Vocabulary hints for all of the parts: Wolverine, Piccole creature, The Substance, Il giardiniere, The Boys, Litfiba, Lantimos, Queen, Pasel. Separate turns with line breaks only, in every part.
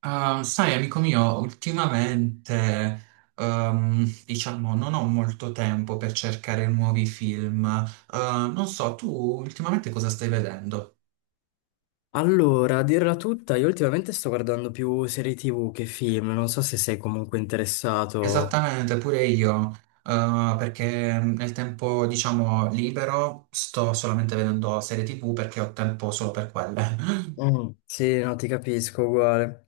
Ah, sai, amico mio, ultimamente, diciamo, non ho molto tempo per cercare nuovi film. Eh, non so, tu ultimamente cosa stai vedendo?
Allora, a dirla tutta, io ultimamente sto guardando più serie TV che film, non so se sei comunque interessato.
Esattamente, pure io, perché nel tempo, diciamo, libero sto solamente vedendo serie TV perché ho tempo solo per quelle.
Mm, sì, no, ti capisco, uguale.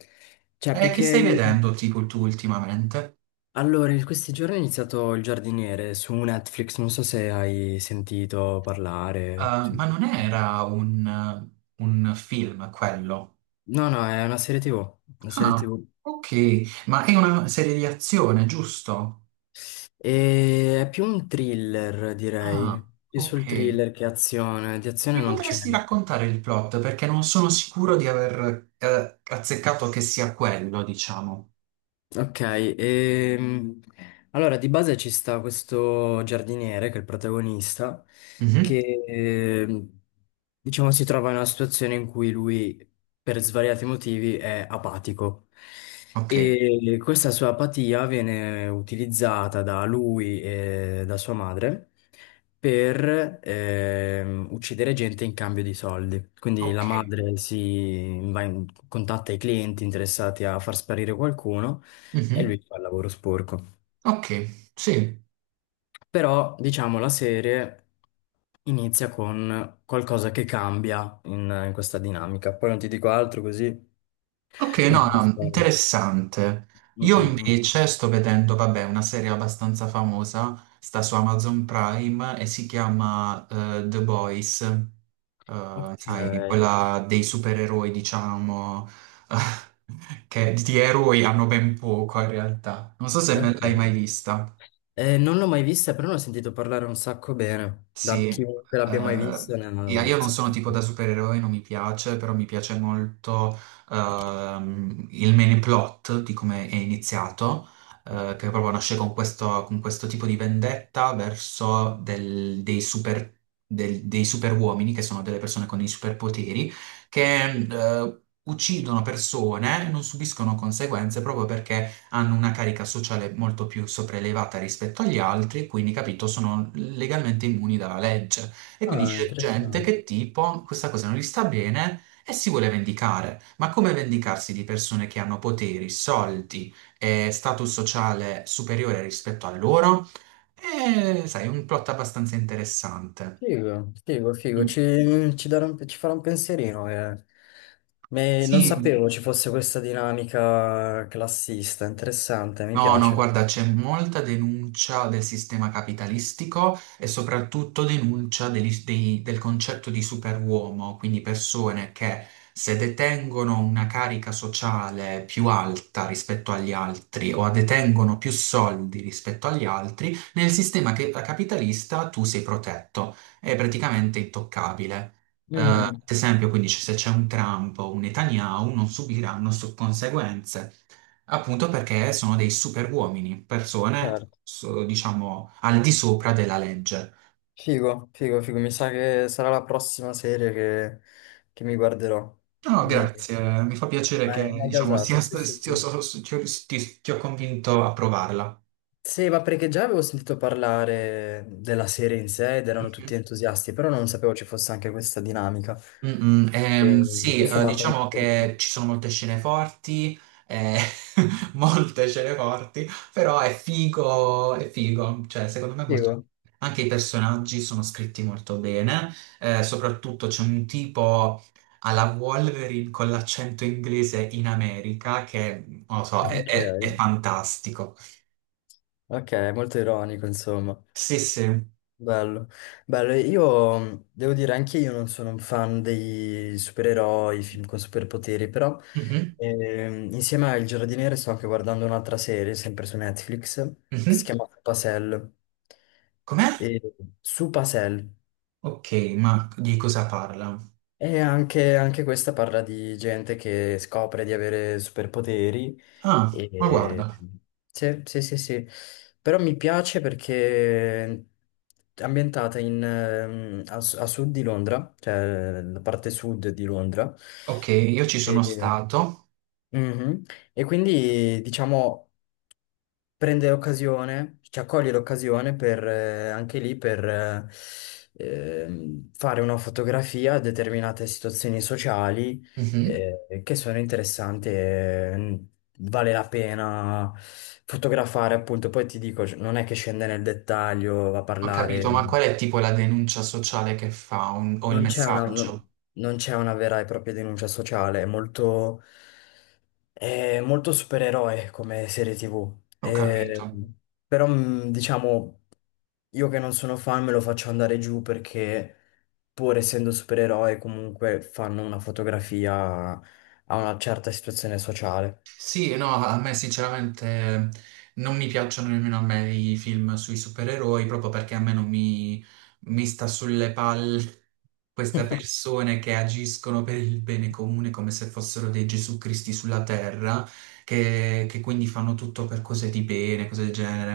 Cioè,
E
più
che stai
che.
vedendo, tipo, tu ultimamente?
Allora, in questi giorni ho iniziato Il giardiniere su Netflix, non so se hai sentito parlare.
Eh,
Sì.
ma non era un film quello?
No, no, è una serie TV, una serie
Ah,
TV.
ok, ma è una serie di azione, giusto?
E è più un thriller,
Ah,
direi. Più
ok.
sul thriller che azione, di azione
Mi
non c'è.
potresti raccontare il plot perché non sono sicuro di aver azzeccato che sia quello, diciamo.
Ok, ehm, allora di base ci sta questo giardiniere che è il protagonista,
Mhm,
che diciamo si trova in una situazione in cui lui per svariati motivi è apatico
ok,
e questa sua apatia viene utilizzata da lui e da sua madre per uccidere gente in cambio di soldi. Quindi la
ok,
madre contatta i clienti interessati a far sparire qualcuno e
mhm,
lui fa il lavoro sporco.
ok, sì.
Però, diciamo, la serie inizia con qualcosa che cambia in questa dinamica. Poi non ti dico altro così
Ok,
non
no,
te la
no,
spoil.
interessante.
Mm,
Io
mm, mm.
invece sto vedendo, vabbè, una serie abbastanza famosa, sta su Amazon Prime e si chiama The Boys. Eh,
Ok,
sai, quella dei supereroi, diciamo, che di eroi hanno ben poco in realtà. Non so se me l'hai
ok.
mai vista.
Non l'ho mai vista, però ne ho sentito parlare un sacco bene. Da
Sì,
chiunque l'abbia mai
eh,
vista.
io io non sono tipo da supereroe, non mi piace, però mi piace molto il main plot di come è iniziato, che proprio nasce con questo tipo di vendetta verso dei super, dei super uomini, che sono delle persone con dei superpoteri, che eh, uccidono persone e non subiscono conseguenze proprio perché hanno una carica sociale molto più sopraelevata rispetto agli altri, quindi capito, sono legalmente immuni dalla legge. E quindi
Ah,
c'è gente
interessante.
che tipo questa cosa non gli sta bene e si vuole vendicare. Ma come vendicarsi di persone che hanno poteri, soldi e status sociale superiore rispetto a loro? È, sai, un plot abbastanza interessante.
Figo, figo, figo.
Mm.
Ci farà un pensierino. Eh. Non
Sì,
sapevo ci fosse questa dinamica classista, interessante, mi
no, no,
piace.
guarda, c'è molta denuncia del sistema capitalistico e soprattutto denuncia del concetto di superuomo, quindi persone che se detengono una carica sociale più alta rispetto agli altri o detengono più soldi rispetto agli altri, nel sistema capitalista tu sei protetto, è praticamente intoccabile. Mm, ad
Mhm,
esempio, quindi se c'è un Trump o un Netanyahu non subiranno conseguenze. Appunto perché sono dei super uomini, persone,
certo.
diciamo, al di sopra della legge.
Figo, figo, figo. Mi sa che sarà la prossima serie che mi guarderò.
No, no,
Vieni.
grazie, mi fa piacere
Mai,
che,
mai
diciamo, sia
gasato, sì,
sta-
sì,
sia-
sì.
so- so- ti ho ti ho convinto a provarla.
Sì, ma perché già avevo sentito parlare della serie in sé ed erano tutti entusiasti, però non sapevo ci fosse anche questa dinamica.
Mm, mm,
E
sì,
questa mi ha
diciamo
contento.
che ci sono molte scene forti, eh, molte scene forti, però è figo, cioè secondo me è molto...
Figo.
Anche i personaggi sono scritti molto bene, soprattutto c'è un tipo alla Wolverine con l'accento inglese in America che, non lo so, è,
Ok,
è fantastico.
ok, molto ironico, insomma.
Sì, sì.
Bello, bello. Io devo dire, anche io non sono un fan dei supereroi, film con superpoteri, però
Mhm,
insieme a Il Giardiniere sto anche guardando un'altra serie, sempre su Netflix, che si
mhm.
chiama Pasel.
Com'è?
E, su Pasel.
Ok, ma di cosa parla?
E anche, anche questa parla di gente che scopre di avere superpoteri.
Ah, ma
E...
guarda.
Sì, sì, sì, sì. Però mi piace perché è ambientata a sud di Londra, cioè la parte sud di Londra.
Ok, io ci sono
E.
stato.
Mhm. E quindi diciamo prendere occasione, cioè cogliere occasione per, anche lì per fare una fotografia a determinate situazioni sociali
Mhm.
che sono interessanti e vale la pena fotografare, appunto. Poi ti dico, non è che scende nel dettaglio, va a
Ho
parlare,
capito, ma qual è tipo la denuncia sociale che fa o il
non c'è una,
messaggio?
non, non c'è una vera e propria denuncia sociale, è molto supereroe come serie TV.
Ho
Eh,
capito.
Però, diciamo. Io che non sono fan me lo faccio andare giù perché pur essendo supereroi comunque fanno una fotografia a una certa situazione sociale.
Sì, no, a me sinceramente non mi piacciono nemmeno a me i film sui supereroi, proprio perché a me non mi, mi sta sulle palle queste persone che agiscono per il bene comune come se fossero dei Gesù Cristi sulla terra, che quindi fanno tutto per cose di bene, cose del genere,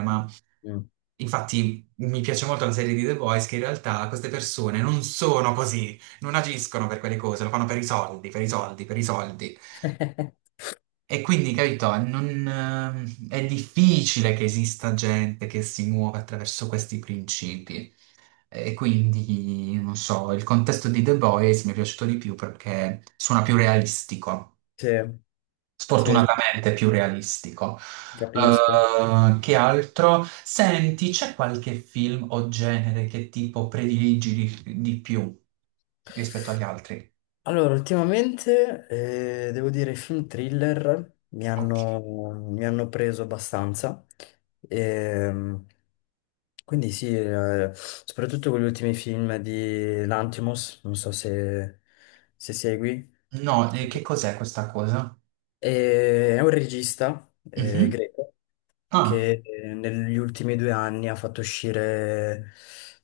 Mm.
infatti mi piace molto la serie di The Boys che in realtà queste persone non sono così, non agiscono per quelle cose, lo fanno per i soldi, per i soldi, per i soldi. E quindi, capito, non, è difficile che esista gente che si muova attraverso questi principi. E quindi, non so, il contesto di The Boys mi è piaciuto di più perché suona più realistico,
Sì, sì, sì,
sfortunatamente più realistico.
capisco.
Che altro? Senti, c'è qualche film o genere che tipo prediligi di più rispetto agli altri?
Allora, ultimamente devo dire i film thriller mi
Ok.
hanno, mi hanno preso abbastanza. Ehm, quindi sì, soprattutto con gli ultimi film di Lantimos, non so se segui.
No, che cos'è questa cosa?
E è un regista
Mhm.
greco
Ah,
che. Mm. Negli ultimi due anni ha fatto uscire,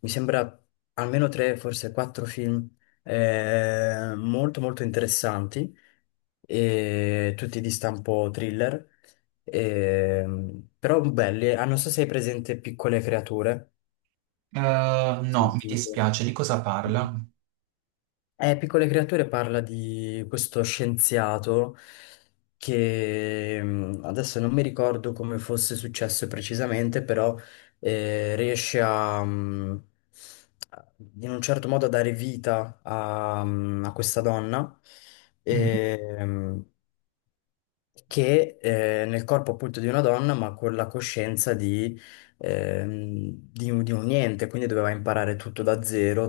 mi sembra, almeno tre, forse quattro film molto molto interessanti, e tutti di stampo thriller, e- però belli. Ah, non so se hai presente Piccole creature.
eh, no, mi
Sentito.
dispiace, di cosa parla?
Piccole creature parla di questo scienziato che adesso non mi ricordo come fosse successo precisamente, però riesce a- in un certo modo a dare vita a questa donna.
Mhm.
E, che nel corpo appunto di una donna, ma con la coscienza di un niente, quindi doveva imparare tutto da zero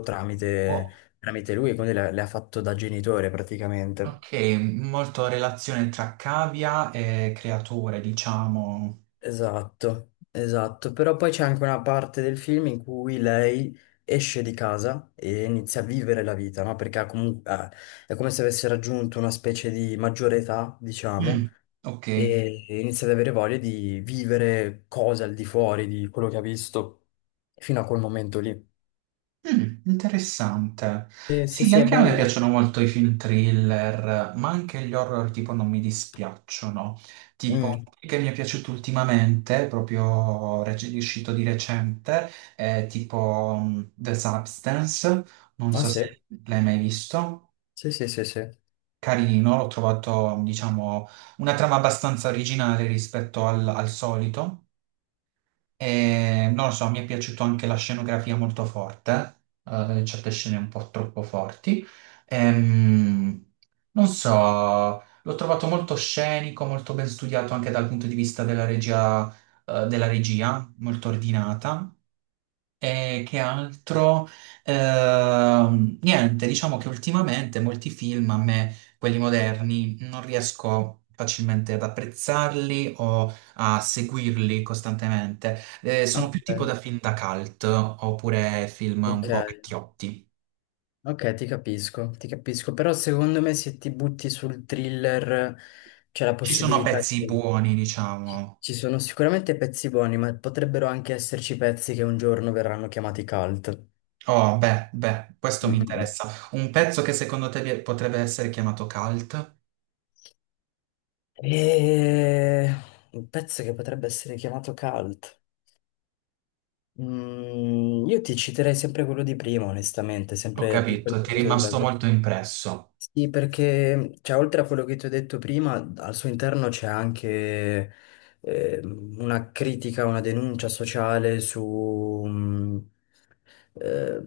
Oh,
tramite lui, quindi le ha fatto da genitore praticamente.
ok, molto relazione tra cavia e creature, diciamo.
Esatto, esatto, però poi c'è anche una parte del film in cui lei esce di casa e inizia a vivere la vita, no? Perché ha comunque, è come se avesse raggiunto una specie di maggiore età, diciamo,
Mm, ok.
e inizia ad avere voglia di vivere cose al di fuori di quello che ha visto fino a quel momento lì.
Mm, interessante.
Sì, sì,
Sì,
sì, è
anche a me
bello.
piacciono molto i film thriller, ma anche gli horror tipo non mi dispiacciono. Tipo,
Mm.
che mi è piaciuto ultimamente, proprio uscito di recente, è tipo mm, The Substance, non
Ah
so
sì,
se l'hai mai visto.
sì, sì, sì, sì.
Carino, l'ho trovato, diciamo, una trama abbastanza originale rispetto al solito. E, non lo so, mi è piaciuto anche la scenografia molto forte, certe scene un po' troppo forti. Ehm, non so, l'ho trovato molto scenico, molto ben studiato anche dal punto di vista della regia, molto ordinata. E che altro? Niente, diciamo che ultimamente molti film a me, quelli moderni, non riesco facilmente ad apprezzarli o a seguirli costantemente. Sono più tipo
Ok.
da film da cult oppure film un
Ok,
po' vecchiotti.
ok, ti capisco, però secondo me se ti butti sul thriller c'è la
Ci sono
possibilità che
pezzi buoni,
ci
diciamo.
ci sono sicuramente pezzi buoni, ma potrebbero anche esserci pezzi che un giorno verranno chiamati cult.
Oh, beh, beh, questo
Mm,
mi
mm, mm.
interessa. Un pezzo che secondo te potrebbe essere chiamato cult?
E... Un pezzo che potrebbe essere chiamato cult. Mm, io ti citerei sempre quello di prima, onestamente,
Ho
sempre
capito,
piccole
ti è
cose.
rimasto molto impresso.
Sì, perché cioè, oltre a quello che ti ho detto prima, al suo interno c'è anche una critica, una denuncia sociale su, eh,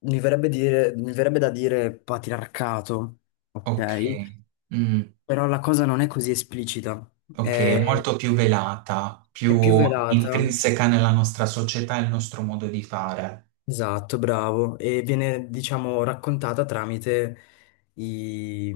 mi verrebbe da dire patriarcato,
Ok.
ok?
Mm.
Però la cosa non è così esplicita,
Ok, è
è,
molto più velata,
è più
più
velata.
intrinseca nella nostra società e il nostro modo di fare.
Esatto, bravo. E viene, diciamo, raccontata tramite i,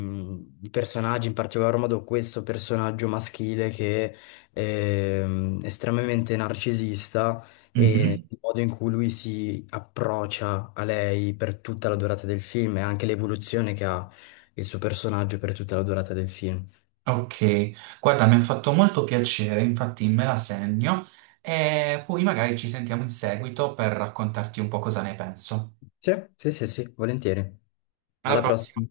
i personaggi, in particolar modo questo personaggio maschile che è estremamente narcisista. Mm. E
Mhm.
il modo in cui lui si approccia a lei per tutta la durata del film e anche l'evoluzione che ha il suo personaggio per tutta la durata del film.
Ok, guarda, mi ha fatto molto piacere, infatti me la segno e poi magari ci sentiamo in seguito per raccontarti un po' cosa ne penso.
Sì, sì, sì, sì, volentieri.
Alla
Alla
prossima.
prossima.